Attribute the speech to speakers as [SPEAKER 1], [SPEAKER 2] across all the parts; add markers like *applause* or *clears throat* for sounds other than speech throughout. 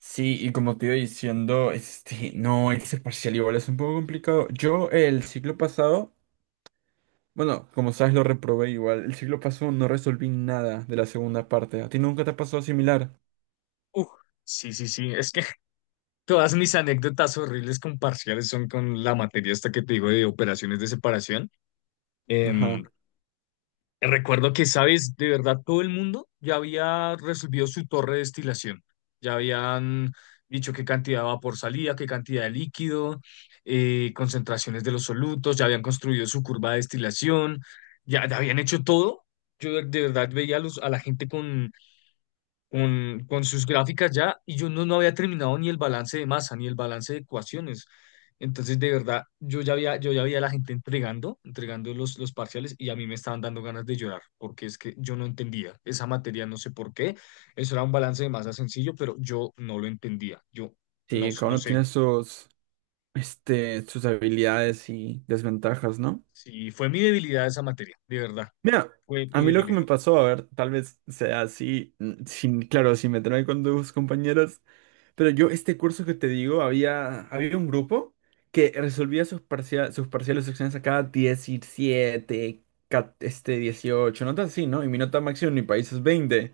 [SPEAKER 1] Sí, y como te iba diciendo, este, no, ese parcial igual es un poco complicado. Yo el ciclo pasado, bueno, como sabes, lo reprobé igual. El ciclo pasado no resolví nada de la segunda parte. ¿A ti nunca te ha pasado similar?
[SPEAKER 2] Uf, sí, sí, sí. Es que *laughs* todas mis anécdotas horribles con parciales son con la materia esta que te digo de operaciones de separación.
[SPEAKER 1] Ajá.
[SPEAKER 2] Em, Recuerdo que, sabes, de verdad todo el mundo ya había resolvido su torre de destilación. Ya habían dicho qué cantidad de vapor salía, qué cantidad de líquido, concentraciones de los solutos, ya habían construido su curva de destilación, ya habían hecho todo. Yo de verdad veía a la gente con con sus gráficas ya y yo no había terminado ni el balance de masa, ni el balance de ecuaciones. Entonces, de verdad, yo ya había a la gente entregando, entregando los parciales y a mí me estaban dando ganas de llorar, porque es que yo no entendía esa materia, no sé por qué. Eso era un balance de masa sencillo, pero yo no lo entendía. Yo
[SPEAKER 1] Sí, cada
[SPEAKER 2] no
[SPEAKER 1] uno
[SPEAKER 2] sé.
[SPEAKER 1] tiene sus habilidades y desventajas, ¿no?
[SPEAKER 2] Sí, fue mi debilidad esa materia, de verdad,
[SPEAKER 1] Mira,
[SPEAKER 2] fue
[SPEAKER 1] a
[SPEAKER 2] mi
[SPEAKER 1] mí lo que me
[SPEAKER 2] debilidad.
[SPEAKER 1] pasó, a ver, tal vez sea así, sin, claro, sin meterme con tus compañeros. Pero yo, este curso que te digo, había un grupo que resolvía sus parciales, sus exámenes acá 17, 18 notas así, ¿no? Y mi nota máxima en mi país es 20.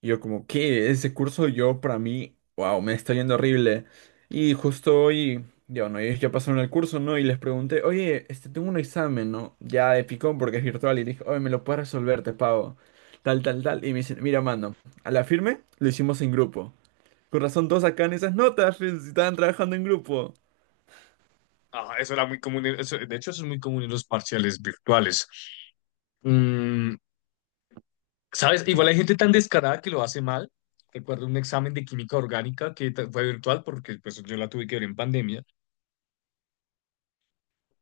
[SPEAKER 1] Y yo como, ¿qué? Ese curso yo, para mí, wow, me está yendo horrible. Y justo hoy, ya, bueno, ellos ya pasaron el curso, ¿no? Y les pregunté, oye, este, tengo un examen, ¿no? Ya de picón porque es virtual. Y dije, oye, ¿me lo puedes resolver? Te pago. Tal, tal, tal. Y me dicen, mira, mano, a la firme lo hicimos en grupo. Con razón todos sacan esas notas, fe, si estaban trabajando en grupo.
[SPEAKER 2] Ah, eso era muy común, de hecho, eso es muy común en los parciales virtuales. Mm, ¿sabes? Igual
[SPEAKER 1] Sí.
[SPEAKER 2] hay gente tan descarada que lo hace mal. Recuerdo un examen de química orgánica que fue virtual porque pues, yo la tuve que ver en pandemia.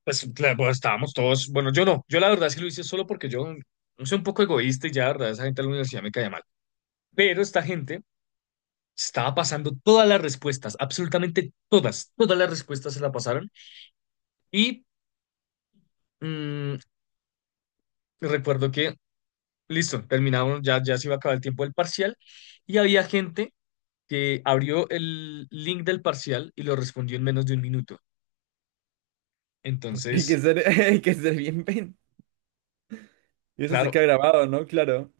[SPEAKER 2] Pues, claro, pues, estábamos todos, bueno, yo no, yo la verdad sí lo hice solo porque yo soy un poco egoísta y ya, la verdad, esa gente de la universidad me caía mal. Pero esta gente estaba pasando todas las respuestas, absolutamente todas, todas las respuestas se la pasaron. Y mm, recuerdo que, listo, terminamos, ya se iba a acabar el tiempo del parcial y había gente que abrió el link del parcial y lo respondió en menos de un minuto.
[SPEAKER 1] Hay que
[SPEAKER 2] Entonces,
[SPEAKER 1] ser, *laughs* hay que ser bien pen. Y eso se queda
[SPEAKER 2] claro,
[SPEAKER 1] grabado, ¿no? Claro.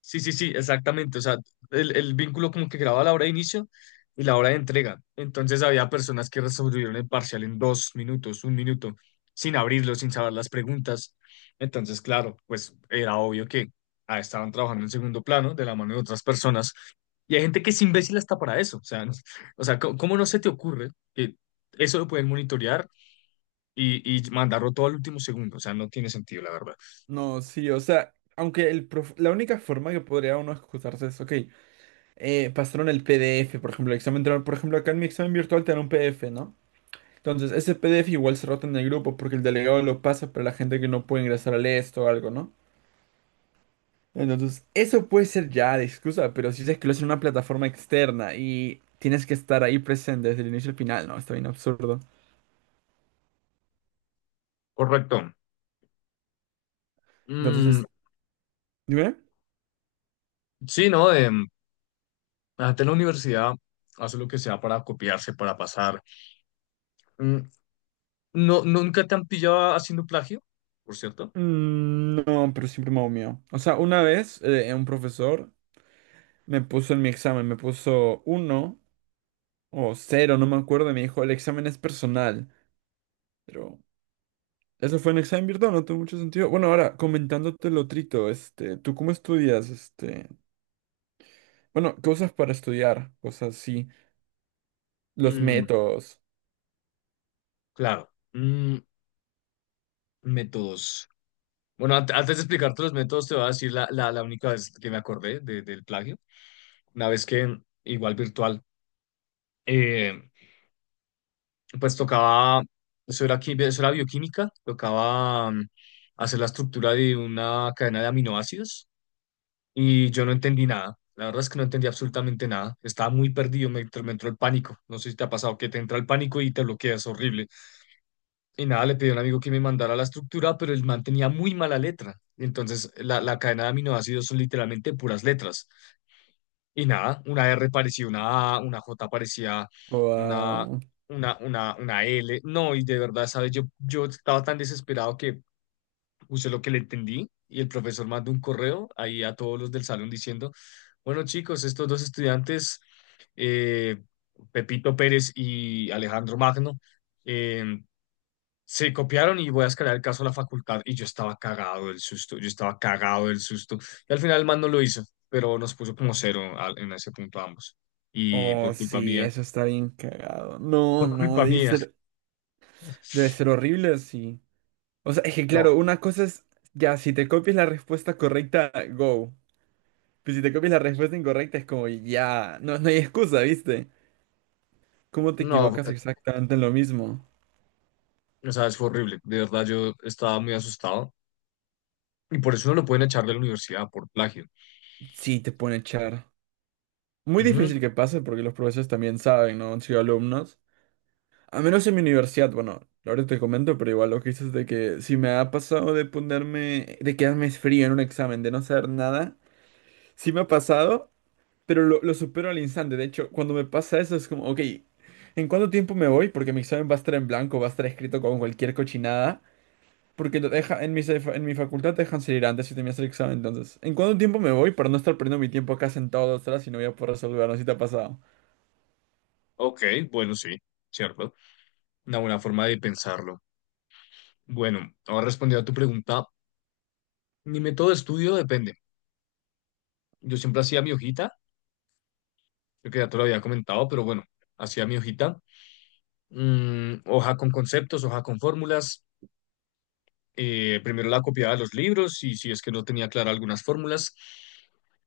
[SPEAKER 2] sí, sí, sí, exactamente. O sea, el vínculo como que graba la hora de inicio y la hora de entrega. Entonces había personas que resolvieron el parcial en dos minutos, un minuto, sin abrirlo, sin saber las preguntas. Entonces, claro, pues era obvio que ah, estaban trabajando en segundo plano de la mano de otras personas. Y hay gente que es imbécil hasta para eso. O sea, *laughs* no, o sea, ¿cómo, cómo no se te ocurre que eso lo pueden monitorear y mandarlo todo al último segundo? O sea, no tiene sentido, la verdad.
[SPEAKER 1] No, sí, o sea, aunque la única forma que podría uno excusarse es, ok, pasaron el PDF, por ejemplo, el examen, por ejemplo, acá en mi examen virtual te dan un PDF, ¿no? Entonces, ese PDF igual se rota en el grupo porque el delegado lo pasa para la gente que no puede ingresar al esto o algo, ¿no? Entonces, eso puede ser ya de excusa, pero si dices que lo hacen en una plataforma externa y tienes que estar ahí presente desde el inicio al final, no, está bien absurdo.
[SPEAKER 2] Correcto. Mm,
[SPEAKER 1] Entonces, dime.
[SPEAKER 2] sí, ¿no? La gente en la universidad hace lo que sea para copiarse, para pasar. Mm, no, nunca te han pillado haciendo plagio, por cierto.
[SPEAKER 1] Mm, no, pero siempre me hago mío. O sea, una vez un profesor me puso en mi examen, me puso uno o cero, no me acuerdo, y me dijo, el examen es personal. Pero eso fue un examen virtual, no tuvo mucho sentido. Bueno, ahora, comentándote lo trito, este, ¿tú cómo estudias? Este, bueno, cosas para estudiar, cosas así, los
[SPEAKER 2] Mm,
[SPEAKER 1] métodos.
[SPEAKER 2] claro. Mm, métodos. Bueno, antes de explicarte los métodos, te voy a decir la, la, la única vez que me acordé del plagio. Una vez que, igual virtual, eh, pues tocaba, eso era, eso era bioquímica, tocaba hacer la estructura de una cadena de aminoácidos y yo no entendí nada. La verdad es que no entendí absolutamente nada. Estaba muy perdido, me entró el pánico. No sé si te ha pasado que te entra el pánico y te bloqueas, horrible. Y nada, le pedí a un amigo que me mandara la estructura, pero el man tenía muy mala letra. Entonces, la cadena de aminoácidos son literalmente puras letras. Y nada, una R parecía una A, una J parecía una,
[SPEAKER 1] Wow.
[SPEAKER 2] una L. No, y de verdad, ¿sabes? Yo estaba tan desesperado que puse lo que le entendí y el profesor mandó un correo ahí a todos los del salón diciendo, bueno, chicos, estos dos estudiantes, eh, Pepito Pérez y Alejandro Magno, eh, se copiaron y voy a escalar el caso a la facultad. Y yo estaba cagado del susto, yo estaba cagado del susto. Y al final el man no lo hizo, pero nos puso como cero en ese punto ambos. Y
[SPEAKER 1] Oh,
[SPEAKER 2] por culpa
[SPEAKER 1] sí,
[SPEAKER 2] mía,
[SPEAKER 1] eso está bien cagado. No,
[SPEAKER 2] por
[SPEAKER 1] no,
[SPEAKER 2] culpa
[SPEAKER 1] debe
[SPEAKER 2] mía.
[SPEAKER 1] ser, debe ser
[SPEAKER 2] *laughs*
[SPEAKER 1] horrible así. O sea, es que
[SPEAKER 2] No,
[SPEAKER 1] claro, una cosa es, ya, si te copias la respuesta correcta, go. Pero si te copias la respuesta incorrecta, es como, ya, no, no hay excusa, ¿viste? ¿Cómo te
[SPEAKER 2] no,
[SPEAKER 1] equivocas exactamente en lo mismo?
[SPEAKER 2] o sea, es horrible. De verdad, yo estaba muy asustado. Y por eso no lo pueden echar de la universidad por plagio.
[SPEAKER 1] Sí, te pone a echar. Muy
[SPEAKER 2] Ujú,
[SPEAKER 1] difícil que pase porque los profesores también saben, ¿no? Han sido alumnos. A menos en mi universidad, bueno, ahora te comento, pero igual lo que dices de que si me ha pasado de ponerme, de quedarme frío en un examen, de no saber nada, sí me ha pasado, pero lo supero al instante. De hecho, cuando me pasa eso es como, ok, ¿en cuánto tiempo me voy? Porque mi examen va a estar en blanco, va a estar escrito con cualquier cochinada, porque lo deja, en mi facultad te dejan salir antes si terminas el examen, entonces, ¿en cuánto tiempo me voy para no estar perdiendo mi tiempo acá sentado 2 horas y no voy a poder resolver? No sé si te ha pasado.
[SPEAKER 2] ok, bueno, sí, cierto. Una buena forma de pensarlo. Bueno, ahora respondiendo a tu pregunta, mi método de estudio depende. Yo siempre hacía mi hojita. Creo que ya te lo había comentado, pero bueno, hacía mi hojita, hoja con conceptos, hoja con fórmulas, primero la copiaba de los libros y si es que no tenía clara algunas fórmulas,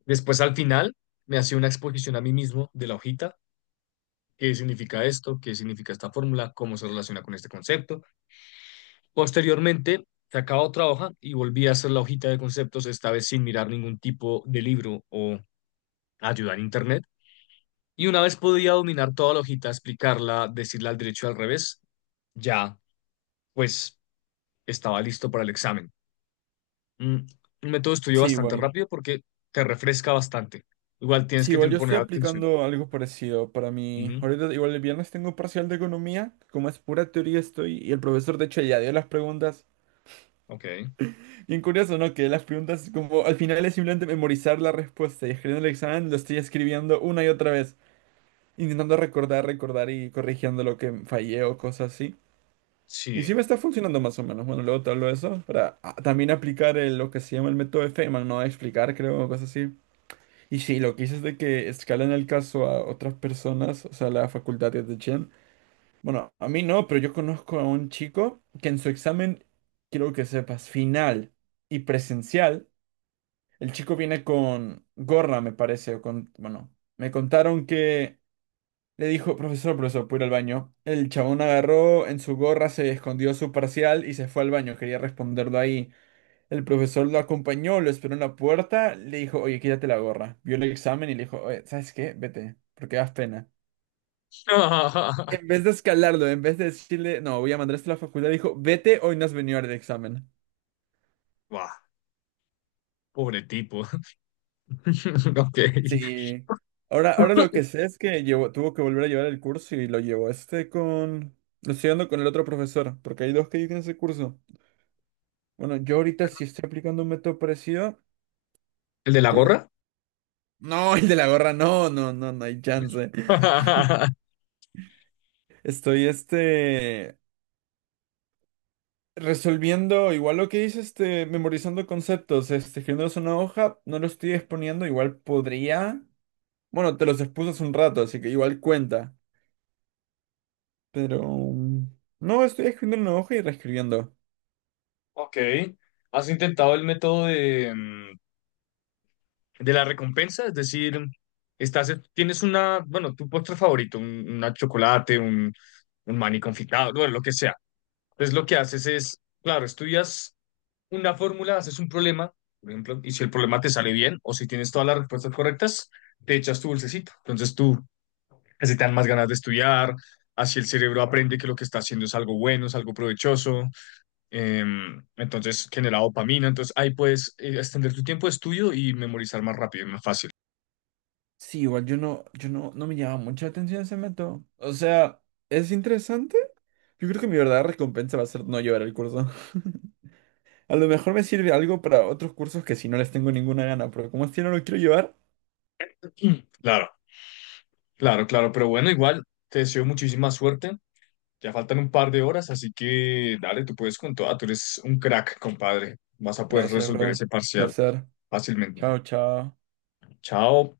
[SPEAKER 2] después al final me hacía una exposición a mí mismo de la hojita, qué significa esto, qué significa esta fórmula, cómo se relaciona con este concepto. Posteriormente sacaba otra hoja y volvía a hacer la hojita de conceptos, esta vez sin mirar ningún tipo de libro o ayuda en internet. Y una vez podía dominar toda la hojita, explicarla, decirla al derecho y al revés, ya, pues, estaba listo para el examen. Mm, un método de estudio
[SPEAKER 1] Sí,
[SPEAKER 2] bastante
[SPEAKER 1] igual.
[SPEAKER 2] rápido porque te refresca bastante. Igual tienes
[SPEAKER 1] Sí,
[SPEAKER 2] que
[SPEAKER 1] igual yo estoy
[SPEAKER 2] poner atención.
[SPEAKER 1] aplicando algo parecido para mí.
[SPEAKER 2] Ujú,
[SPEAKER 1] Ahorita, igual el viernes tengo parcial de economía, como es pura teoría estoy, y el profesor de hecho ya dio las preguntas.
[SPEAKER 2] ok,
[SPEAKER 1] Bien curioso, ¿no? Que las preguntas como al final es simplemente memorizar la respuesta y escribiendo el examen lo estoy escribiendo una y otra vez, intentando recordar, recordar y corrigiendo lo que fallé o cosas así. Y sí
[SPEAKER 2] sí.
[SPEAKER 1] me está funcionando más o menos. Bueno, luego te hablo de eso para también aplicar lo que se llama el método de Feynman, ¿no? Explicar, creo, o cosas así. Y sí, lo que hice es de que escalan el caso a otras personas, o sea, la facultad de Chen. Bueno, a mí no, pero yo conozco a un chico que en su examen, quiero que sepas, final y presencial, el chico viene con gorra, me parece, o con, bueno, me contaron que le dijo, profesor, profesor, puedo ir al baño. El chabón agarró en su gorra, se escondió su parcial y se fue al baño, quería responderlo ahí. El profesor lo acompañó, lo esperó en la puerta, le dijo, oye, quítate la gorra. Vio el examen y le dijo, oye, ¿sabes qué? Vete, porque das pena. En
[SPEAKER 2] *laughs*
[SPEAKER 1] vez de escalarlo, en vez de decirle, no, voy a mandarte a la facultad, dijo, vete, hoy no has venido al examen.
[SPEAKER 2] Buah, pobre tipo. *laughs* Ok.
[SPEAKER 1] Sí. Ahora lo que sé es que tuvo que volver a llevar el curso y lo llevó este con... Lo estoy dando con el otro profesor, porque hay dos que dicen ese curso. Bueno, yo ahorita sí estoy aplicando un método parecido,
[SPEAKER 2] ¿El de la
[SPEAKER 1] porque...
[SPEAKER 2] gorra?
[SPEAKER 1] No, el de la gorra, no, no, no, no hay chance.
[SPEAKER 2] *laughs*
[SPEAKER 1] Estoy este... Resolviendo igual lo que dice este, memorizando conceptos, este, escribiéndolos en una hoja, no lo estoy exponiendo, igual podría. Bueno, te los expuse hace un rato, así que igual cuenta. Pero no, estoy escribiendo en una hoja y reescribiendo.
[SPEAKER 2] Ok. ¿Has intentado el método de la recompensa? Es decir, estás, tienes una, bueno, tu postre favorito, un, una chocolate, un maní confitado, bueno, lo que sea. Entonces lo que haces es, claro, estudias una fórmula, haces un problema, por ejemplo, y si el problema te sale bien o si tienes todas las respuestas correctas, te echas tu dulcecito. Entonces tú, así te dan más ganas de estudiar, así el cerebro aprende que lo que está haciendo es algo bueno, es algo provechoso, entonces genera dopamina, entonces ahí puedes extender tu tiempo de estudio y memorizar más rápido, más fácil.
[SPEAKER 1] Sí, igual yo no, no me llama mucha atención ese método. O sea, es interesante. Yo creo que mi verdadera recompensa va a ser no llevar el curso. *laughs* A lo mejor me sirve algo para otros cursos que si no les tengo ninguna gana, pero como este no lo quiero llevar,
[SPEAKER 2] *clears throat* Claro, claro, claro, pero bueno, igual te deseo muchísima suerte. Ya faltan un par de horas, así que dale, tú puedes con toda, tú eres un crack, compadre. Vas a poder
[SPEAKER 1] gracias,
[SPEAKER 2] resolver
[SPEAKER 1] bro.
[SPEAKER 2] ese parcial
[SPEAKER 1] Placer.
[SPEAKER 2] fácilmente.
[SPEAKER 1] Chao, chao.
[SPEAKER 2] Chao.